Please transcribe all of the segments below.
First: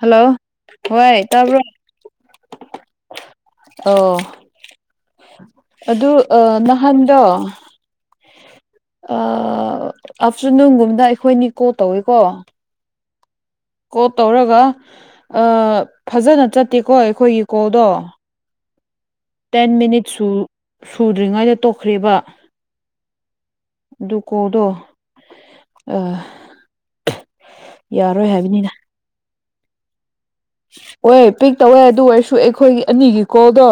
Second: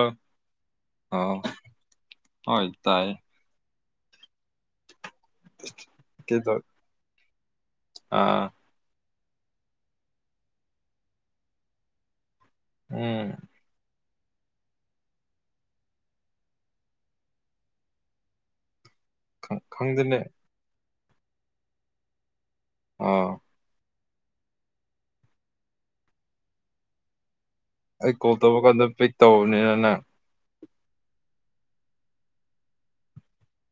Hello ꯍꯣꯏ ꯑ ꯇꯥꯕ꯭ꯔꯣ ꯍꯣꯏ ꯇꯥꯏ ꯑꯣ ꯑꯗꯨ ꯑ ꯀꯩꯗꯧ ꯅꯍꯥꯟꯗꯣ ꯑ ꯑꯥ ꯑꯞꯇꯔꯅꯨꯟꯒꯨꯝꯕꯗ ꯑꯩꯈꯣꯏꯅꯤ ꯀꯣꯜ ꯇꯧꯋꯤꯀꯣ ꯎꯝ ꯀꯣꯜ ꯇꯧꯔꯒ ꯑ ꯐꯖꯅ ꯆꯠꯇꯦꯀꯣ ꯑꯩꯈꯣꯏꯒꯤ ꯀꯣꯜꯗꯣ ꯈꯪ ꯇꯦꯟ ꯃꯤꯅꯤꯠ ꯈꯪꯗꯦꯅꯦ ꯁꯨ ꯁꯨꯗ꯭ꯔꯤꯉꯩꯗ ꯇꯣꯛꯈ꯭ꯔꯦꯕꯥ ꯑꯥ ꯑꯗꯨ ꯀꯣꯜꯗꯣ ꯑ ꯑꯩ ꯀꯣꯜ ꯇꯧꯕ ꯀꯥꯟꯗ ꯄꯤꯛ ꯇꯧꯔꯕꯅꯤꯅ ꯅꯪ ꯍꯣꯏ ꯄꯤꯛ ꯇꯧꯋꯦ ꯑꯗꯨ ꯑꯣꯏꯔꯁꯨ ꯑꯩꯈꯣꯏꯒꯤ ꯑꯅꯤꯒꯤ ꯀꯣꯜꯗꯣ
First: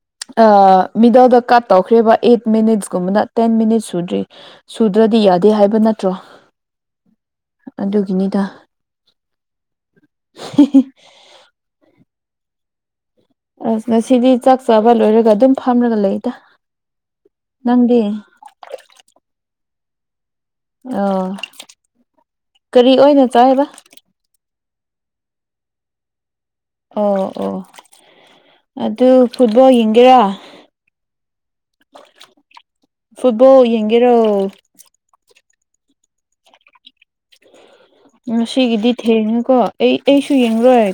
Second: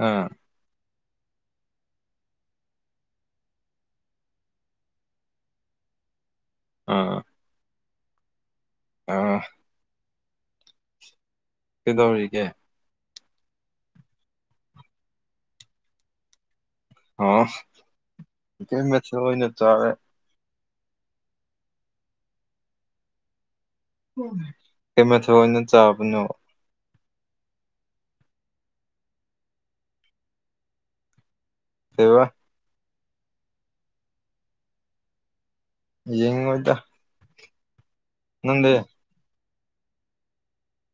ꯑꯥ ꯑꯥ ꯃꯤꯗꯜꯗ ꯀꯠ ꯇꯧꯈ꯭ꯔꯦꯕ ꯑꯦꯠ ꯃꯤꯅꯤꯠꯁ ꯀꯨꯝꯕꯗ ꯇꯦꯟ ꯃꯤꯅꯤꯠꯁ ꯁꯨꯗ꯭ꯔꯤ ꯁꯨꯗ꯭ꯔꯗꯤ ꯌꯥꯗꯦ ꯍꯥꯏꯕ ꯅꯠꯇ꯭ꯔꯣ ꯑꯥ ꯑꯗꯨꯒꯤꯅꯤꯗꯥ ꯑꯥ [unintelligible] ꯀꯩꯗꯧꯔꯤꯒꯦ ꯑꯁ ꯉꯁꯤꯗꯤ ꯆꯥꯛ ꯆꯥꯕ ꯂꯣꯏꯔꯒ ꯑꯗꯨꯝ ꯐꯥꯝꯔꯒ ꯂꯩꯗꯥ ꯑꯣ ꯀꯩ ꯃꯊꯦꯜ ꯑꯣꯏꯅ ꯆꯥꯔꯦ ꯑꯣ ꯀꯔꯤ ꯑꯣꯏꯅ ꯆꯥꯏ ꯑꯕꯥ ꯎꯝ ꯀꯩ ꯃꯊꯦꯜ ꯑꯣꯏꯅ ꯆꯥꯕꯅꯣ ꯑꯣ ꯑꯣ ꯑꯗꯨ ꯐꯨꯠꯕꯣꯜ ꯌꯦꯡꯒꯦꯔꯥ ꯀꯩꯕꯥ ꯐꯨꯠꯕꯣꯜ ꯌꯦꯡꯒꯦꯔꯣ ꯌꯦꯡꯉꯣꯏꯗꯥ ꯉꯁꯤꯒꯤꯗꯤ ꯊꯦꯡꯉꯤꯀꯣ ꯑꯩ ꯑꯩꯁꯨ ꯌꯦꯡꯔꯣꯏ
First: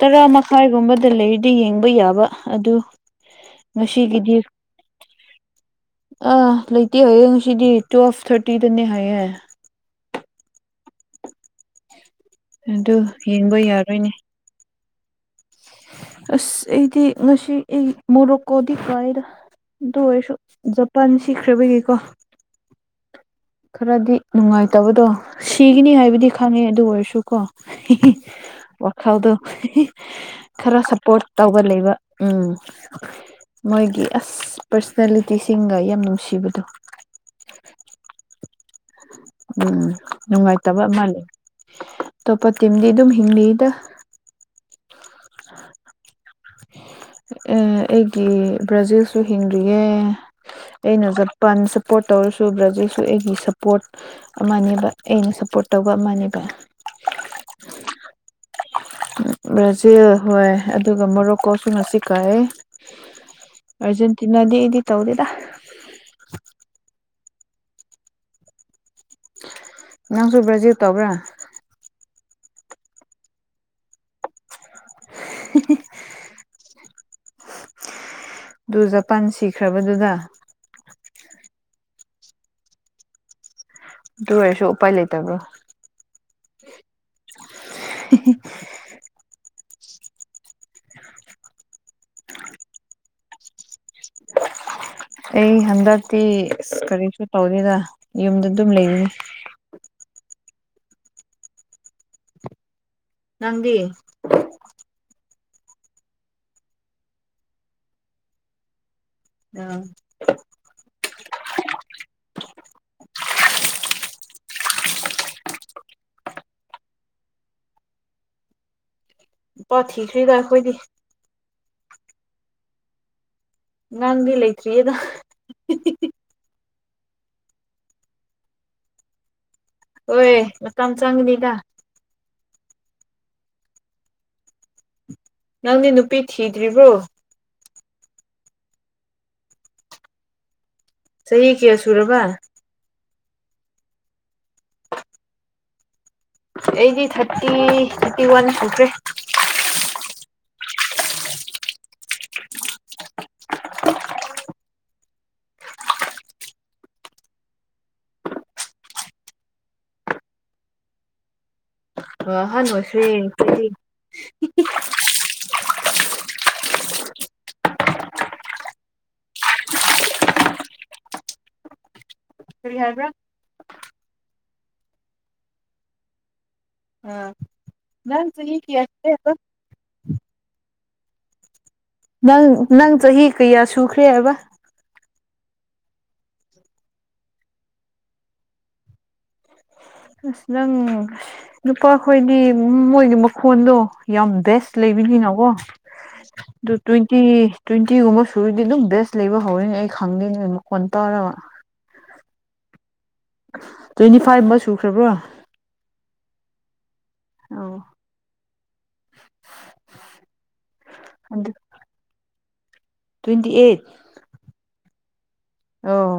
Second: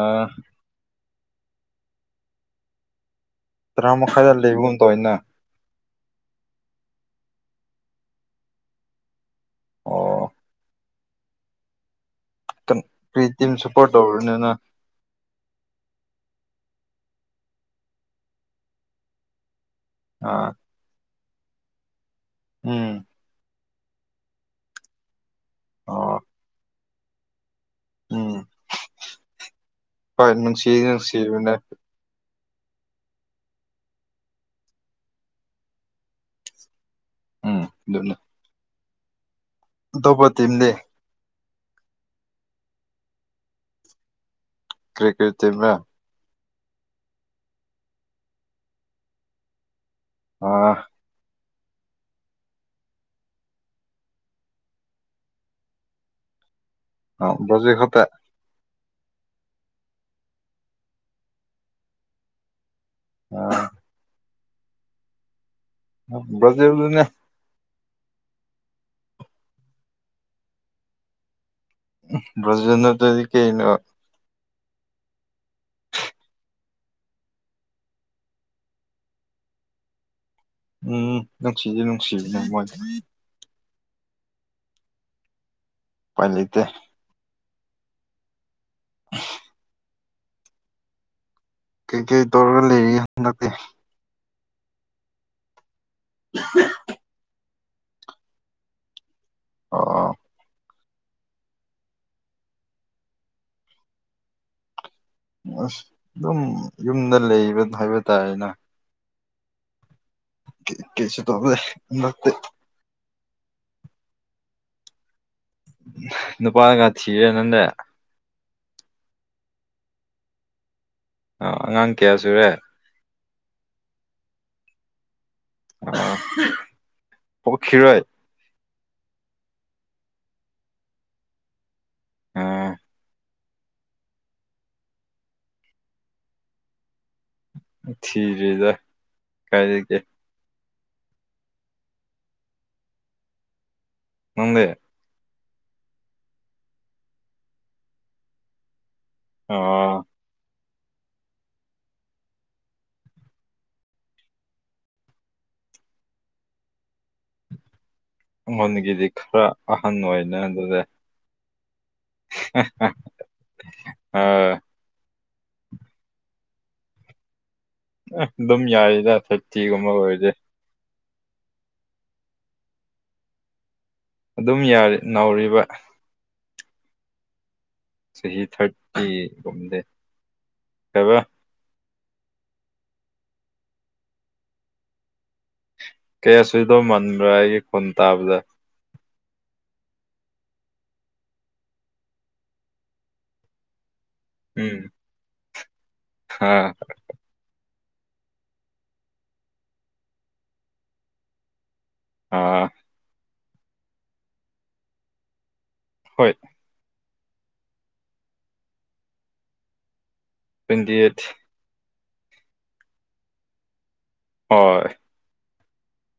ꯑ ꯃꯈꯥꯏꯒꯨꯝꯕ ꯗ ꯂꯩꯔꯗꯤ ꯌꯦꯡꯕ ꯌꯥꯕ ꯑꯗꯨ ꯇꯔꯥ ꯃꯈꯥꯏꯗ ꯉꯁꯤꯒꯤꯗꯤ ꯂꯩꯕꯒꯨꯝ ꯇꯧꯏꯅꯥ ꯑꯥ ꯂꯩꯇꯦ ꯍꯥꯏꯌꯦ ꯉꯁꯤꯗꯤ ꯇꯨꯋꯦꯜꯐ ꯊꯥꯔꯇꯤꯗꯅꯦ ꯍꯥꯏꯌꯦ ꯑꯣ ꯇꯝ ꯑꯗꯨ ꯀ꯭ꯔꯤ ꯇꯤꯝ ꯌꯦꯡꯕ ꯁꯞꯄꯣꯔꯠ ꯌꯥꯔꯣꯏꯅꯦ ꯇꯧꯔꯤꯅꯣ ꯅꯪ ꯑꯁ ꯑꯩꯗꯤ ꯉꯁꯤ ꯑꯩ ꯃꯣꯔꯣꯀꯣꯗꯤ ꯀꯥꯏꯌꯦꯗꯥ ꯑꯗꯨ ꯑꯣꯏꯁꯨ ꯑꯥ ꯖꯄꯥꯟ ꯁꯤꯈ꯭ꯔꯕꯒꯤꯀꯣ ꯎꯝ ꯈꯔꯗꯤ ꯅꯨꯡꯉꯥꯏꯇꯕꯗꯣ ꯁꯤꯒꯤꯅꯤ ꯑꯣ ꯍꯥꯏꯕꯗꯤ ꯈꯪꯉꯦ ꯑꯗꯨ ꯑꯣꯏꯔꯁꯨ ꯀꯣ ꯎꯝ ꯋꯥꯈꯜꯗꯣ ꯍꯣꯏ ꯅꯨꯡꯁꯤ ꯈꯔ ꯁꯞꯄꯣꯔꯠ ꯅꯨꯡꯁꯤꯕꯅꯦ ꯇꯧꯕ ꯂꯩ ꯕ ꯎꯝ ꯃꯣꯏꯒꯤ ꯑꯁ ꯄꯔꯁꯣꯅꯦꯂꯤꯇꯤꯁꯤꯡꯒ ꯌꯥꯝ ꯅꯨꯡꯁꯤꯕꯗꯣ ꯎꯝ ꯗꯨꯗꯨ ꯎꯝ ꯇꯤꯝꯗꯤ ꯅꯨꯡꯉꯥꯏꯇꯕ ꯃꯥ ꯂꯩ ꯑꯇꯣꯞꯄ ꯇꯤꯝꯗꯤ ꯑꯗꯨꯝ ꯍꯤꯡꯂꯤꯗꯥ ꯀ꯭ꯔꯤ ꯀ꯭ꯔꯤ ꯇꯤꯝꯔꯥ ꯑꯦ ꯑꯩꯒꯤ ꯕ꯭ꯔꯥꯖꯤꯜꯁꯨ ꯍꯤꯡꯗ꯭ꯔꯤꯌꯦ꯫ ꯑꯥ꯫ ꯑꯩꯅ ꯖꯄꯥꯟ ꯁꯞꯄꯣꯔꯠ ꯇꯧꯔꯁꯨ ꯕ꯭ꯔꯥꯖꯤꯜꯁꯨ ꯑꯩꯒꯤ ꯁꯄꯣꯔꯠ ꯑꯃꯅꯦꯕ ꯑꯩꯅ ꯁꯞꯄꯣꯔꯠ ꯇꯧꯕ ꯑꯃꯅꯦꯕ꯫ ꯑ ꯕ꯭ꯔꯖꯦ ꯈꯠꯇ꯫ ꯕ꯭ꯔꯥꯖꯤꯜ ꯍꯣꯏ ꯑꯗꯨꯒ ꯃꯣꯔꯣꯛ ꯀꯣꯁꯨ ꯉꯁꯤ ꯀꯥꯑꯦ꯫ ꯑꯥ꯫ ꯑꯔꯖꯦꯟꯇꯤꯅꯥꯗꯤ ꯑꯩꯗꯤ ꯇꯧꯗꯦꯗ꯫ ꯕ꯭ꯔꯖꯦꯜꯗꯨꯅꯦ꯫ ꯅꯪꯁꯨꯨ ꯕ꯭ꯔꯥꯖꯤꯜ ꯇꯧꯕ꯭ꯔꯥ꯫ ꯕ꯭ꯔꯥꯖꯤꯟ ꯅꯠꯇ꯭ꯔꯗꯤ ꯀꯩꯅꫭ꯫ [unintelligible] ꯗꯨ ꯖꯄꯥꯟ ꯁꯤꯈ꯭ꯔꯕꯗꯨꯗ꯫ ꯎꯝ ꯅꯨꯡꯁꯤꯖꯦ ꯅꯨꯡꯁꯤꯕꯅꯦ ꯃꯣꯏ꯫ ꯗꯨ ꯑꯣꯏꯔꯁꯨ ꯎꯄꯥꯏ ꯂꯩꯇꯕ꯭ꯔꯣ꯫ ꯄꯥꯏ ꯂꯩꯇꯦ꯫ [unintelligible] ꯀꯩꯀꯩ ꯇꯧꯔꯒ ꯂꯩꯔꯤ ꯍꯟꯗꯛꯇꯤ꯫ ꯑꯩ ꯍꯟꯗꯛꯇꯤ ꯑꯁ ꯀꯔꯤꯁꯨ ꯇꯧꯗꯦꯗ ꯌꯨꯝꯗ ꯑꯗꯨꯝ ꯂꯩꯕꯅꯤ꯫ ꯑꯣ꯫ ꯅꯪꯗꯤ꯫ ꯑꯁ ꯑꯗꯨꯝ ꯌꯨꯝꯗ ꯂꯩꯕ ꯍꯥꯏꯕ ꯇꯥꯔꯦꯅꯦ꯫ [inaudible] ꯀꯦ ꯀꯩꯁꯨ ꯇꯧꯔꫭꯏ ꯍꯟꯗꯛꯇꯤ꯫ ꯅꯨꯄꯥꯒ ꯊꯤꯔꯦ ꯅꯟꯗꯦ꯫ ꯅꯨꯄꯥ ꯊꯤꯈ꯭ꯔꯤꯗ ꯑꯈꯣꯏꯗꯤ꯫ ꯑ ꯑꯉꯥꯡ ꯀꯌꯥ ꯁꯨꯔꯦ꯫ ꯑꯉꯥꯡꯗꯤ ꯂꯩꯇ꯭ꯔꯤꯌꯦꯗ꯫ ꯑ ꯍꯧꯈꯤꯔꯣꯏ꯫ ꯍꯣꯏ ꯃꯇꯝ ꯆꯥꯡꯒꯅꯤꯗ꯫ ꯑꯣ꯫ ꯅꯪꯗꯤ ꯅꯨꯄꯤ ꯊꯤꯗ꯭ꯔꯤꯕ꯭ꯔꯣ꯫ ꯊꯤꯗ꯭ꯔꯤꯗ ꯀꯥꯏꯗꯒꯤ꯫ ꯆꯍꯤ ꯀꯌꯥ ꯁꯨꯔꯕ꯫ ꯅꯪꯗꯤ꯫ ꯑꯩꯗꯤ ꯊꯥꯔꯇꯤ ꯊꯤꯔꯇꯤ ꯋꯥꯟ ꯁꯨꯈ꯭ꯔꯦ꯫ ꯑꯣ꯫ ꯑꯩꯉꯣꯟꯗꯒꯤꯗꯤ ꯈꯔ ꯑꯍꯟ ꯑꯣꯏꯅ ꯑꯗꯨꯗꯤ꯫ ꯑꯍꯟ ꯑꫭꯏꯈ꯭ꯔꯦ ꯑꯈꫭꯏꯗꯤ [unintelligible] ꯑ ꯑꯗꯨꯝ ꯌꯥꯔꯤꯗ ꯐꯤꯚꯇꯤꯒꯨꯝꯕ ꯑꯣꯏꯗꯤ꯫ ꯀꯔꯤ ꯍꯥꯏꯕ꯭ꯔꯥ꯫ ꯑꯗꯨꯝ ꯌꯥꯔꯤ ꯅꯥꯎꯔꯤꯕ꯫ ꯑꯥ꯫ ꯆꯍꯤ ꯊꯥꯔꯇꯤꯒꯨꯝꯗꯤ ꯀꯩꯕ꯫ ꯅꯪ ꯅꯪ ꯆꯍꯤ ꯀꯌꯥ ꯁꯨꯈ꯭ꯔꯦ ꯍꯥꯏꯕ ꯀꯩꯌꯥꯁꯨꯏꯕ ꯃꯟꯕ꯭ꯔꯥ ꯑꯩꯒꯤ ꯈꯣꯟ ꯇꯥꯕꯗ ꯅꯪ ꯅꯨꯄꯥꯈꯣꯏꯗꯤ ꯃꯣꯏꯒꯤ ꯃꯈꯣꯟꯗꯣ ꯌꯥꯝ ꯕꯦꯁ ꯎꯝ ꯂꯩꯕꯤꯅꯤꯅꯣꯀꯣ ꯑꯥ ꯇꯨ ꯇ꯭ꯋꯦꯟ ꯇꯤ ꯇ꯭ꯋꯦꯟꯇꯤꯒꯨꯝꯕ ꯁꯨꯔꯗꯤ ꯑꯗꯨꯝ ꯕꯦꯁ ꯂꯩꯕ ꯍꯧꯔ‌ꯦ ꯑꯩ ꯈꯪꯗꯦꯅꯦ ꯃꯈꯣꯟ ꯇꯥꯔꯒ ꯑꯥ ꯇ꯭ꯋꯦꯟꯇꯤ ꯐꯥꯏꯚ ꯃ ꯁꯨꯈ꯭ꯔꯕ꯭ꯔꯣ ꯍꯣꯏ ꯑꯥꯎ ꯇ꯭ꯋꯦꯟꯇꯤ ꯑꯩꯠ ꯇ꯭ꯋꯦꯟꯇꯤ ꯑꯩꯠ ꯍꯣꯏ ꯑꯣ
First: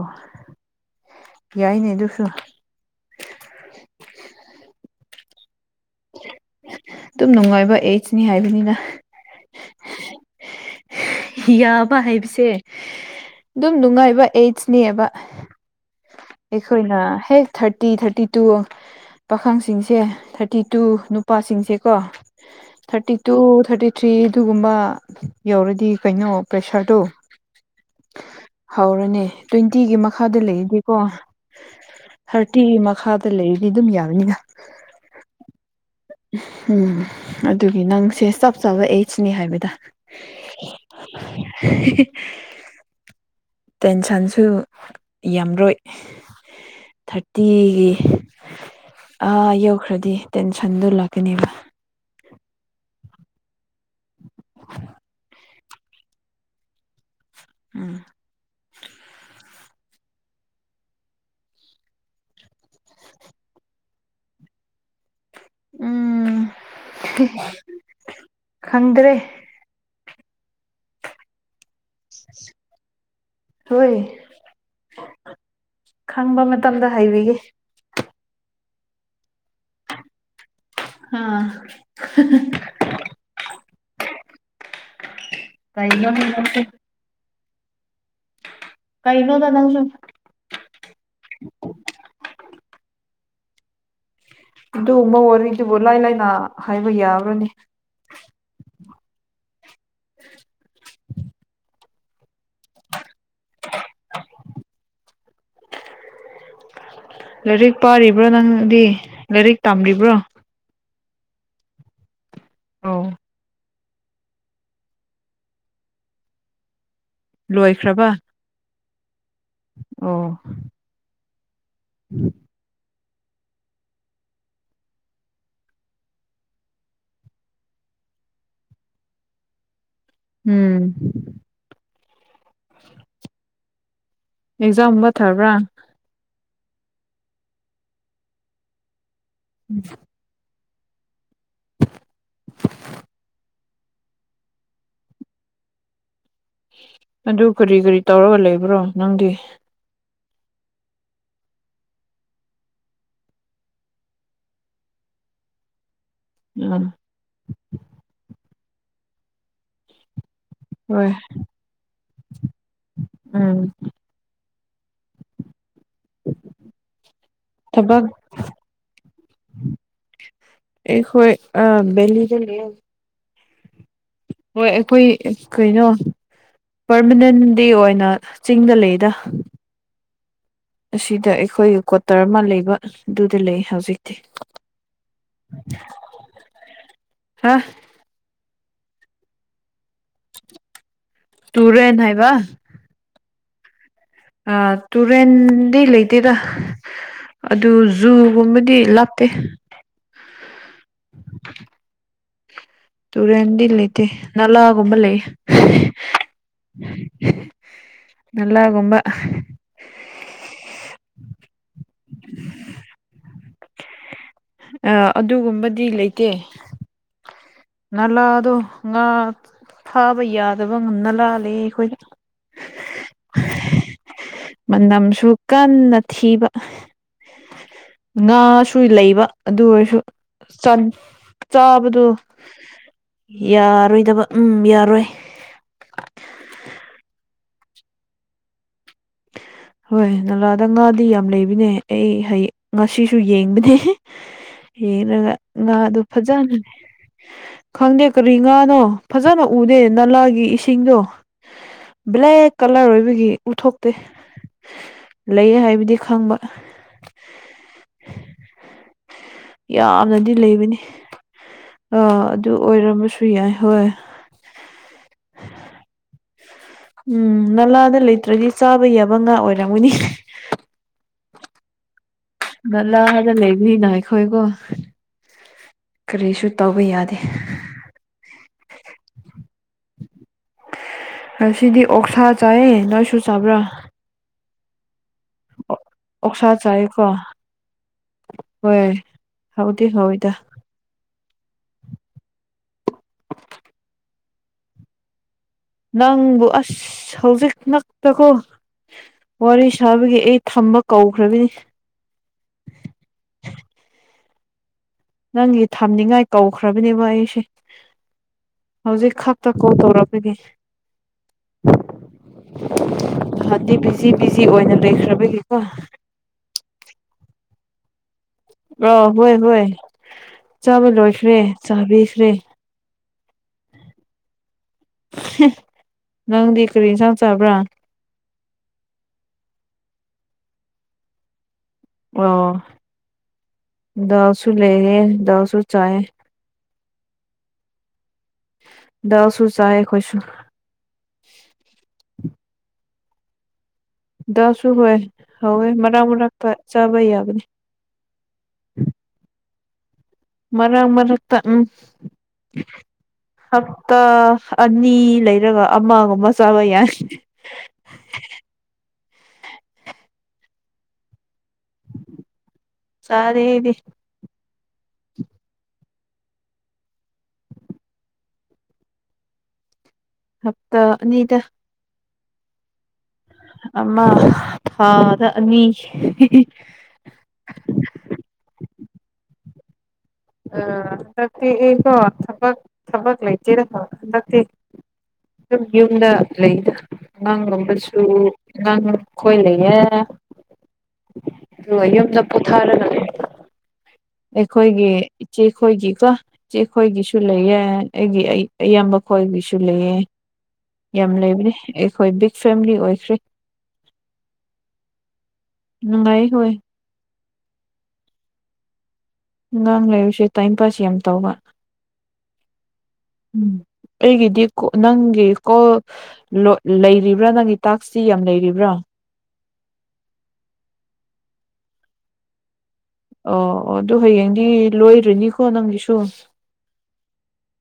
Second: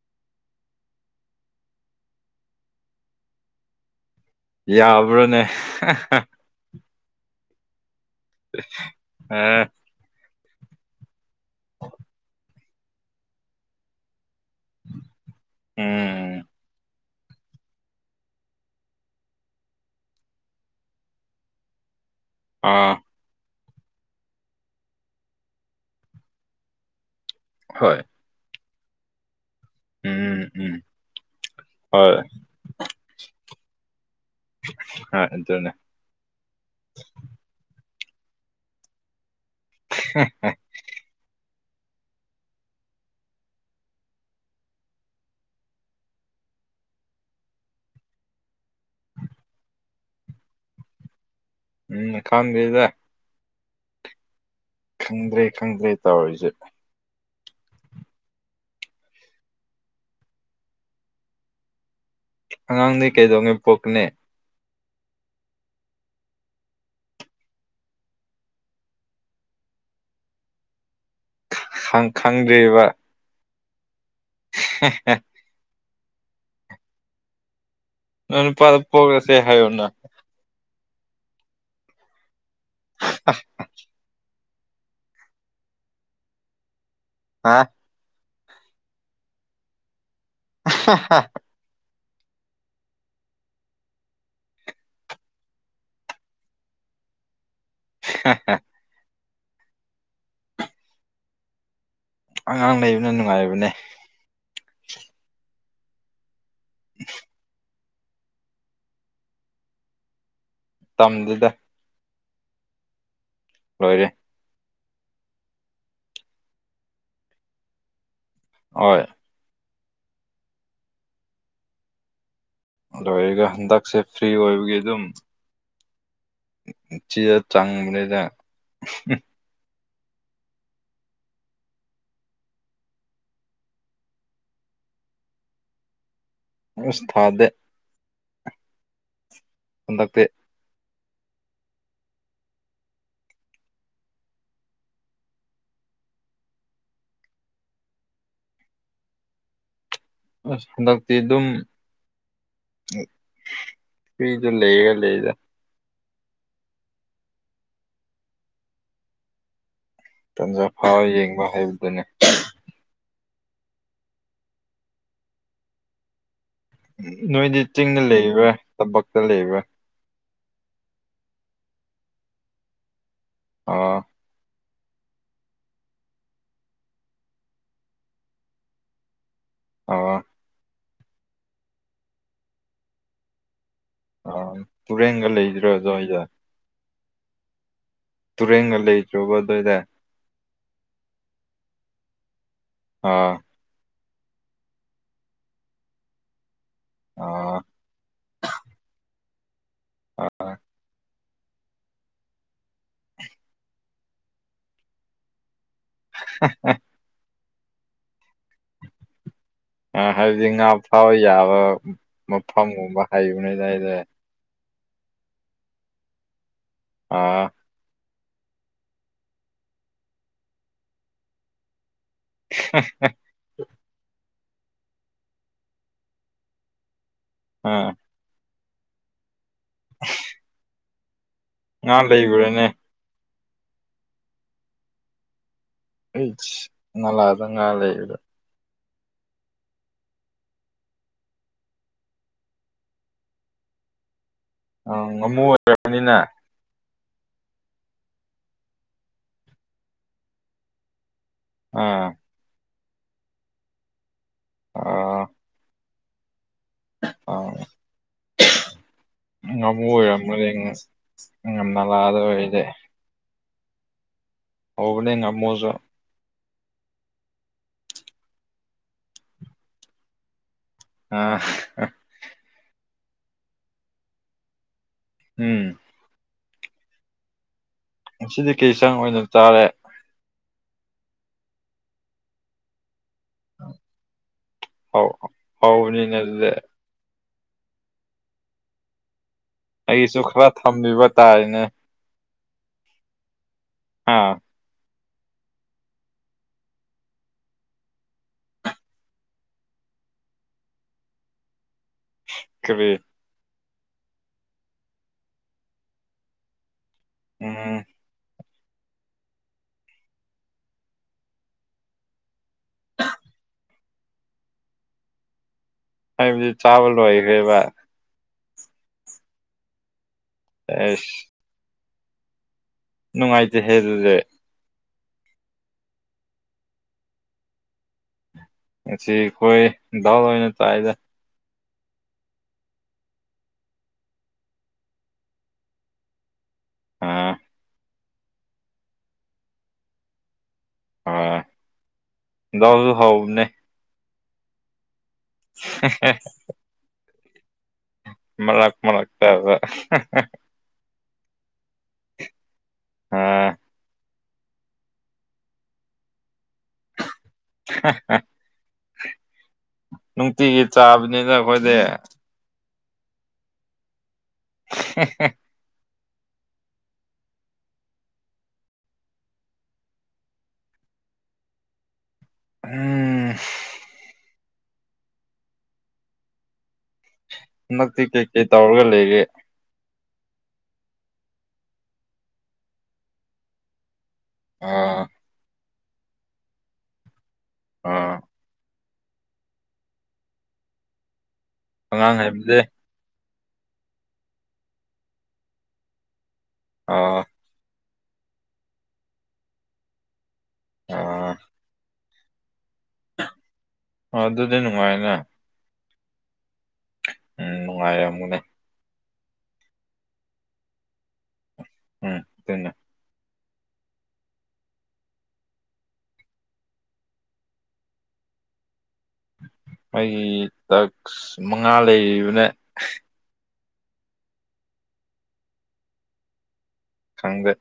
ꯌꯥꯏꯅꯦ ꯑꯗꯨꯁꯨ ꯌꯥꯕ꯭ꯔꯥꯅꯦ ꯑꯗꯨꯝ ꯅꯨꯡꯉꯥꯏꯕ ꯑꯦꯁꯅꯤ ꯍꯥꯏꯕꯅꯤꯗ ꯑꯥ ꯌꯥꯕ ꯍꯥꯏꯕꯁꯦ ꯑꯗꯨꯝ ꯅꯨꯡꯉꯥꯏꯕ ꯑꯩꯠꯁ ꯅ‌ꯦꯕ ꯎꯝ ꯑꯩꯈꯣꯏꯅ ꯍꯦꯛ ꯊꯥꯔꯇꯤ ꯊꯥꯔꯇꯤ ꯇꯨ ꯄꯥꯈꯪꯁꯤꯡꯁꯦ ꯊꯥꯔꯇꯤ ꯇꯨ ꯅꯨꯄꯥꯁꯤꯡꯁꯦꯀꯣ ꯑꯥ ꯊꯥꯔꯇꯤ ꯇꯨ ꯊꯥꯔꯇꯤ ꯊ꯭ꯔꯤ ꯑꯗꯨꯒꯨꯝꯕ ꯌꯧꯔꯗꯤ ꯀꯩꯅꯣ ꯄ꯭ꯔꯦꯁꯔꯗꯣ ꯍꯣꯏ ꯍꯧꯔꯅꯤ ꯇ꯭ꯋꯦꯟꯇꯤꯒꯤ ꯃꯈꯥꯗ ꯎꯝ ꯎꯝ ꯂꯩꯔꯗꯤꯀꯣ ꯍꯣꯏ ꯊꯥꯔꯇꯤꯒꯤ ꯃꯈꯥꯗ ꯂꯩꯔꯤꯗꯤ ꯑꯗꯨꯝ ꯌꯥꯔꯅꯤꯗ [unintelligible] ꯎꯝ ꯑꯗꯨꯒꯤ ꯅꯪꯁꯦ ꯆꯞ ꯆꯥꯕ ꯑꯦꯖꯅꯤ ꯍꯥꯏꯕꯗ [unintelligible] [unintelligible] ꯇꯦꯟꯁꯟꯁꯨ ꯌꯥꯝꯔꯣꯏ ꯊꯥꯔꯇꯤꯒꯤ ꯑꯥ ꯌꯧꯈ꯭ꯔꯗꯤ ꯇꯦꯟꯁꯟꯗꯨ ꯂꯥꯛꯀꯅꯦꯕ ꯎꯝ ꯈꯪꯗ‌ꯦꯗ ꯈꯪꯗ꯭ꯔꯦ ꯈꯪꯗ꯭ꯔꯦ ꯇꯧꯔꯤꯖ‌ꯦ ꯎꯝ ꯑꯉꯥꯡꯗꯤ ꯀꯩꯗꯧꯉꯩ ꯄꯣꯛꯀꯅꯦ ꯎꯝ ꯈꯪꯗ꯭ꯔꯦ ꯈꯪ ꯈꯪꯗ꯭ꯔꯤꯕ ꯍꯣꯏ ꯍ‌ꯦ ꯍ‌ꯦ ꯈꯪꯕ ꯃꯇꯝꯗ ꯍꯥꯏꯕꯤꯒꯦ ꯅꯪ ꯅꯨꯄꯥꯗ ꯄꯣꯛꯂꯁꯦ ꯍꯥꯏꯌꯨꯅ ꯍꯥ [unintelligible] ꯀꯩꯩꯅꯣ ꯍ‌ꯦ ꯍꯥ ꯀꯩꯩꯅꯣꯗ ꯅꯪꯁꯨ [unintelligible] ꯑꯗꯨꯒꯨꯝꯕ ꯋꯥꯔꯤꯗꯨꯕꯨ ꯂꯥꯏ ꯂꯥꯏꯅꯥ ꯍꯥꯏꯕ ꯌꯥꯕ꯭ꯔꯅꯤ [unintelligible] [inaudible] ꯑꯉꯥꯡ ꯂꯩꯕꯅ ꯅꯨꯡꯉꯥꯏꯕꯅꯦ [unintelligible] ꯂꯥꯏꯔꯤꯛ ꯄꯥꯔꯤꯕ꯭ꯔꯥ ꯅꯪꯗꯤ ꯂꯥꯏꯔꯤꯛ ꯇꯥꯝꯔꯤꯕ꯭ꯔꯥ ꯇꯝꯗꯦꯗ ꯑꯥꯎ ꯂꯣꯏꯔꯦ ꯂꯣꯏꯈ꯭ꯔꯕ ꯍꯣꯏ ꯑꯣ [inaudible] ꯂꯣꯏꯔꯒ ꯍꯟꯗꯛꯁꯦ ꯐ꯭ꯔꯤ ꯑꯣꯏꯕꯒꯤ ꯑꯗꯨꯝ ꯆꯦꯗ ꯆꯥꯡꯕꯅꯤꯗ ꯎꯝ ꯑꯦꯛꯖꯥꯝꯕ ꯊꯥꯕ꯭ꯔꯥ ꯑꯁ ꯊꯥꯗꯦ ꯍꯟꯗꯛꯇꯤ [inaudible] ꯑꯗꯨ ꯀꯔꯤ ꯀꯔꯤ ꯇꯧꯔꯒ ꯂꯩꯕ꯭ꯔꯣ ꯅꯪꯗꯤ ꯑꯁ ꯍꯟꯗꯛꯇꯤ ꯑꯗꯨꯝ ꯐꯔꯤꯗ ꯂꯩꯌꯦ ꯂꯩꯗ ꯎꯝ ꯇꯟꯖꯥ ꯐꯥꯎꯕ ꯍꯣꯏ ꯌꯦꯡꯕ ꯍꯥꯏꯕꯗꯨꯅꯦ ꯎꯝ ꯅꯣꯏꯗꯤ ꯆꯤꯡꯗ ꯊꯕꯛ ꯂꯩꯕ꯭ꯔꯥ ꯇꯝꯄꯥꯛꯇ ꯂꯩꯕ꯭ꯔꯥ ꯑꯩꯈꯣꯏ ꯑꯥ ꯕꯦꯂꯤꯗ ꯂꯩꯌꯦ ꯑꯣ ꯍꯣꯏ ꯑꯩꯈꯣꯏ ꯀꯩꯅꯣ ꯄꯔꯃꯅꯦꯟ ꯗꯤꯑꯣꯏꯅ ꯆꯤꯡꯗ ꯂꯩꯗ ꯑꯣ ꯑꯁꯤꯗ ꯑꯩꯈꯣꯏꯒꯤ ꯀ꯭ꯋꯥꯇꯔ ꯑꯃ ꯂꯩꯕ ꯑꯗꯨꯗ ꯂꯩ ꯍꯧꯖꯤꯛ ꯑ ꯇꯨꯔꯦꯟꯒ ꯂꯩꯗ꯭ꯔꯣ ꯑꯗꯨꯋꯥꯏꯗ ꯍꯥ ꯇꯨꯔꯦꯟꯒ ꯂꯩꯇ꯭ꯔꯣꯕ ꯑꯗꯥꯏꯗ ꯇꯨꯔꯦꯟ ꯍꯥꯏꯕ ꯑꯥ ꯑꯥ ꯇꯨꯔꯦꯟꯗꯤ ꯂꯩꯇꯦꯗ ꯑꯥ ꯑꯗꯨ ꯖꯨꯒꯨꯝꯕꯗꯤ ꯂꯥꯞꯇꯦ ꯑꯥ [inaudible] ꯇꯨꯔꯦꯟꯗꯤ ꯂꯩꯇꯦ ꯅꯂꯥꯒꯨꯝꯕ ꯂꯩꯌꯦ ꯍꯥ ꯍꯥ ꯅꯂꯥ ꯒꯨꯝꯕ ꯑꯥ ꯍꯥꯏꯕꯗꯤ ꯉꯥ ꯐꯥꯕ ꯌꯥꯕ ꯃꯐꯝꯒꯨꯝꯕ ꯍꯥꯏꯕꯅꯤꯗ ꯑꯩꯗꯤ ꯑ ꯑꯗꯨꯒꯨꯝꯕꯗꯤ ꯂꯩꯇꯦ ꯑꯥ ꯅꯂꯥꯗꯣ ꯉꯥ ꯊꯥꯕ ꯌꯥꯗꯕ ꯅꯂꯥ ꯂꯩꯌꯦ ꯑꯩꯈꯣꯏꯗ [inaudible] ꯃꯅꯝꯁꯨ ꯀꯟꯅ ꯊꯤꯕ ꯑꯥ ꯉꯥꯁꯨ ꯂꯩꯕ ꯑꯗꯨ ꯑꯣꯏꯔꯁꯨ ꯆꯟ ꯉꯥ ꯆꯥꯕꯗꯣ ꯂꯩꯕ꯭ꯔꯥꯅꯦ ꯌꯥꯔꯣꯏꯗꯕ ꯎꯝ ꯌꯥꯔꯣꯏ ꯏꯁ ꯅꯂꯥꯗ ꯉꯥ ꯂꯩꯔꯤꯕ ꯍꯣꯏ ꯅꯂꯥꯗ ꯉꯥꯗꯤ ꯌꯥꯝ ꯂꯩꯕꯅꯦ ꯑꯩ ꯍꯌꯦ ꯉꯁꯤꯁꯨ ꯌꯦꯡꯕꯅꯦ ꯑꯥ ꯍꯦꯔꯒ ꯉꯥꯃꯨ ꯉꯥꯗꯨ ꯑꯣꯏꯔꯕꯅꯤꯅ ꯐꯖꯟꯅꯅꯦ ꯈꯪꯗꯦ ꯀꯔꯤ ꯉꯥꯅꯣ ꯐꯖꯟꯅ ꯎꯗꯦ ꯅꯂꯥꯒꯤ ꯏꯁꯤꯡꯗꯣ ꯑꯥ ꯕ꯭ꯂꯦꯛ ꯀꯂꯔ ꯑꯣꯏꯕꯒꯤ ꯎꯊꯣꯛꯇꯦ ꯑꯥ ꯂꯩꯌꯦ ꯍꯥꯏꯕꯗꯤ ꯈꯪꯕ ꯑꯥ ꯌꯥꯝꯅꯗꯤ ꯂꯩꯕꯅꯤ ꯏꯉꯝꯃ ꯑ ꯑꯗꯨ ꯑꯣꯏꯔꯝꯃꯁꯨ ꯌꯥꯏ ꯍꯣꯏ ꯑꯣꯏꯕꯅꯦ ꯉꯝꯃꯨꯖꯨ ꯎꯝ ꯅꯂꯥꯗ ꯂꯩꯇ꯭ꯔꯗꯤ ꯆꯥꯕ ꯌꯥꯕ ꯉꯥ ꯑꯣꯏꯔꯝꯒꯅꯤ ꯑꯥ ꯍ ꯅꯂꯥꯗ ꯂꯩꯕꯅꯤꯅ ꯑꯩꯈꯣꯏꯀꯣ ꯎꯝ ꯀꯔꯤꯁꯨ ꯇꯧꯕ ꯌꯥꯗꯦ ꯉꯁꯤꯗꯤ ꯀꯩ ꯆꯥꯡ ꯑꯣꯏꯅ ꯆꯥꯔꯦ ꯉꯁꯤꯗꯤ ꯑꯣꯛꯁꯥ ꯆꯥꯏꯌꯦ ꯅꯣꯏꯁꯨ ꯆꯥꯕ꯭ꯔꯥ ꯍꯥꯎ ꯑ ꯍꯥꯎꯕꯅꯤꯅꯦ ꯑꯗꯨꯗꯦ ꯑꯩꯀꯣ ꯍꯣꯏ ꯍꯥꯎꯗꯤ ꯑꯩꯁꯨ ꯍꯥꯎꯋꯤꯗ ꯈꯔ ꯊꯝꯕꯤꯕ ꯇꯥꯔꯤꯅꯦ ꯑꯥ ꯅꯪꯕꯨ ꯑꯁ ꯍꯧꯖꯤꯛ ꯉꯛꯇꯀꯣ ꯋꯥꯔꯤ ꯁꯥꯕꯒꯤ ꯑꯩ ꯊꯝꯕ ꯀꯧꯈ꯭ꯔꯦꯕꯦꯅꯤ ꯀꯔꯤ ꯅꯪꯒꯤ ꯊꯝꯅꯤꯉꯥꯏ ꯀꯧꯈ꯭ꯔꯕꯅꯦꯕ ꯑꯩꯁꯦ ꯎꯝ ꯍꯧꯖꯤꯛ ꯈꯛꯇ ꯀꯣꯜ ꯇꯧꯔꯛꯑꯝꯃꯤꯅꯤ ꯍꯥꯗꯤ ꯕꯤꯖꯤ ꯕꯤꯖꯤ ꯑꯣꯏꯅ ꯂꯩꯈ꯭ꯔꯕꯒꯤꯀꯣ ꯍꯥꯏꯕꯗꯤ ꯆꯥꯕ ꯂꯣꯏꯒ꯭ꯔꯦꯕ ꯕ꯭ꯔ ꯍꯣꯏ ꯍꯣꯏ ꯆꯥꯕ ꯑꯦꯁ ꯂꯣꯏꯈ꯭ꯔꯦ ꯆꯥꯕꯤꯈ꯭ꯔꯦ ꯅꯨꯡꯉꯥꯏꯇꯦ ꯍꯦ ꯑꯗꯨꯗꯤ ꯍꯦ ꯅꯪꯗꯤ ꯀꯔꯤ ꯏꯟꯁꯥꯡ ꯆꯥꯕ꯭ꯔꯥ ꯑꯁꯤ ꯑꯩꯈꯣꯏ ꯗꯥꯎꯜ ꯑꯣꯏꯅ ꯇꯥꯏꯗ ꯑꯣ ꯗꯥꯜꯁꯨ ꯂꯩꯔꯦ ꯗꯥꯜꯁꯨ ꯆꯥꯏ ꯎꯝ ꯗꯥꯜꯁꯨ ꯆꯥꯏ ꯑꯩꯈꯣꯏꯁꯨ ꯎꯝ ꯗꯥꯜꯁꯨ ꯍꯥꯎꯕꯅꯦ ꯗꯥꯜꯁꯨ ꯍꯣꯏ ꯍꯥꯎꯋꯦ ꯃꯔꯛ ꯃꯔꯛꯇ ꯆꯥꯕ ꯌꯥꯕꯅꯦ ꯃꯔꯛ ꯃꯔꯛ ꯇꯕ ꯃꯔꯛ ꯃꯔꯛꯇ ꯎꯝ ꯍꯥꯞꯇ ꯑꯅꯤ ꯂꯩꯔꯒ ꯑꯃꯒꯨꯝꯕ ꯆꯥꯕ ꯌꯥꯏ ꯅꯨꯡꯇꯤꯒꯤ ꯆꯥꯕꯅꯤꯗ ꯑꯈꯣꯏꯗꯤ ꯆꯥꯗꯦ ꯑꯩꯗꯤ [unintelligible] ꯍꯞꯇꯥ ꯑꯅꯤꯗ ꯎꯝ ꯑꯃ ꯊꯥꯗ ꯑꯅꯤ ꯅꯪꯇꯤ ꯀꯩꯀꯩ ꯇꯧꯔꯒ ꯂꯩꯔꯦ ꯑ [inaudible] ꯊꯕꯛ ꯊꯕꯛ ꯂꯩꯇꯦꯗ ꯍꯟꯗꯛ ꯑꯥ ꯑꯗꯨꯝ ꯌꯨꯝꯗ ꯂꯩꯗ ꯑꯉꯥꯡꯒꯨꯝꯕꯁꯨ ꯑꯥ [inaudible] ꯑꯩꯈꯣꯏ ꯂꯩꯌꯦ ꯑꯗꯨꯒ ꯑꯉꯥꯡ ꯌꯨꯝꯗ ꯍꯥꯏꯕꯗꯤ ꯄꯣꯊꯥꯔꯒ ꯂꯩꯔꯦ ꯑꯩꯈꯣꯏꯒꯤ ꯏꯆꯦꯈꯣꯏꯒꯤꯀꯣ ꯏꯆꯦꯈꯣꯏꯒꯤꯁꯨ ꯑꯥ ꯂꯩꯌꯦ ꯑꯩꯒꯤ ꯑꯌꯥꯝꯕ ꯈꯣꯏꯒꯤꯁꯨ ꯂꯩꯌꯦ ꯌꯥꯝ ꯑꯥ ꯂꯩꯕꯅꯦ ꯑꯩꯈꯣꯏ ꯕꯤꯛ ꯐꯦꯃꯤꯂꯤ ꯑꯣꯏ ꯑꯗꯨꯗꯤ ꯅꯨꯡꯉꯥꯏꯅꯦ ꯅꯨꯡꯉꯥꯏꯌꯦ ꯍꯣꯏ ꯎꯝ ꯅꯨꯡꯉꯥꯏꯔꯝꯒꯅꯦ ꯑꯉꯥꯡ ꯂꯩꯕꯁꯦ ꯇꯥꯏꯝ ꯄꯥꯁ ꯌꯥꯝ ꯇꯧꯕ ꯎꯝ ꯀꯩꯅꯣ ꯎꯝ ꯑꯩꯒꯤꯗꯤ ꯅꯪꯒꯤ ꯀꯣꯜ ꯂꯩꯔꯤꯕ꯭ꯔꯥ ꯅꯪꯒꯤ ꯇꯥꯛꯁꯇꯤ ꯌꯥꯝ ꯂꯩꯔꯤꯕ꯭ꯔꯥ ꯑꯩꯒꯤ ꯇꯥꯛꯁ ꯃꯉꯥ ꯂꯩꯔꯤꯕꯅꯦ ꯑꯣ ꯑꯣ ꯑꯗꯨ ꯍꯌꯦꯡꯗꯤ ꯂꯣꯏꯔꯅꯤꯀꯣ ꯅꯪꯒꯤꯁꯨ ꯈꯪꯗꯦ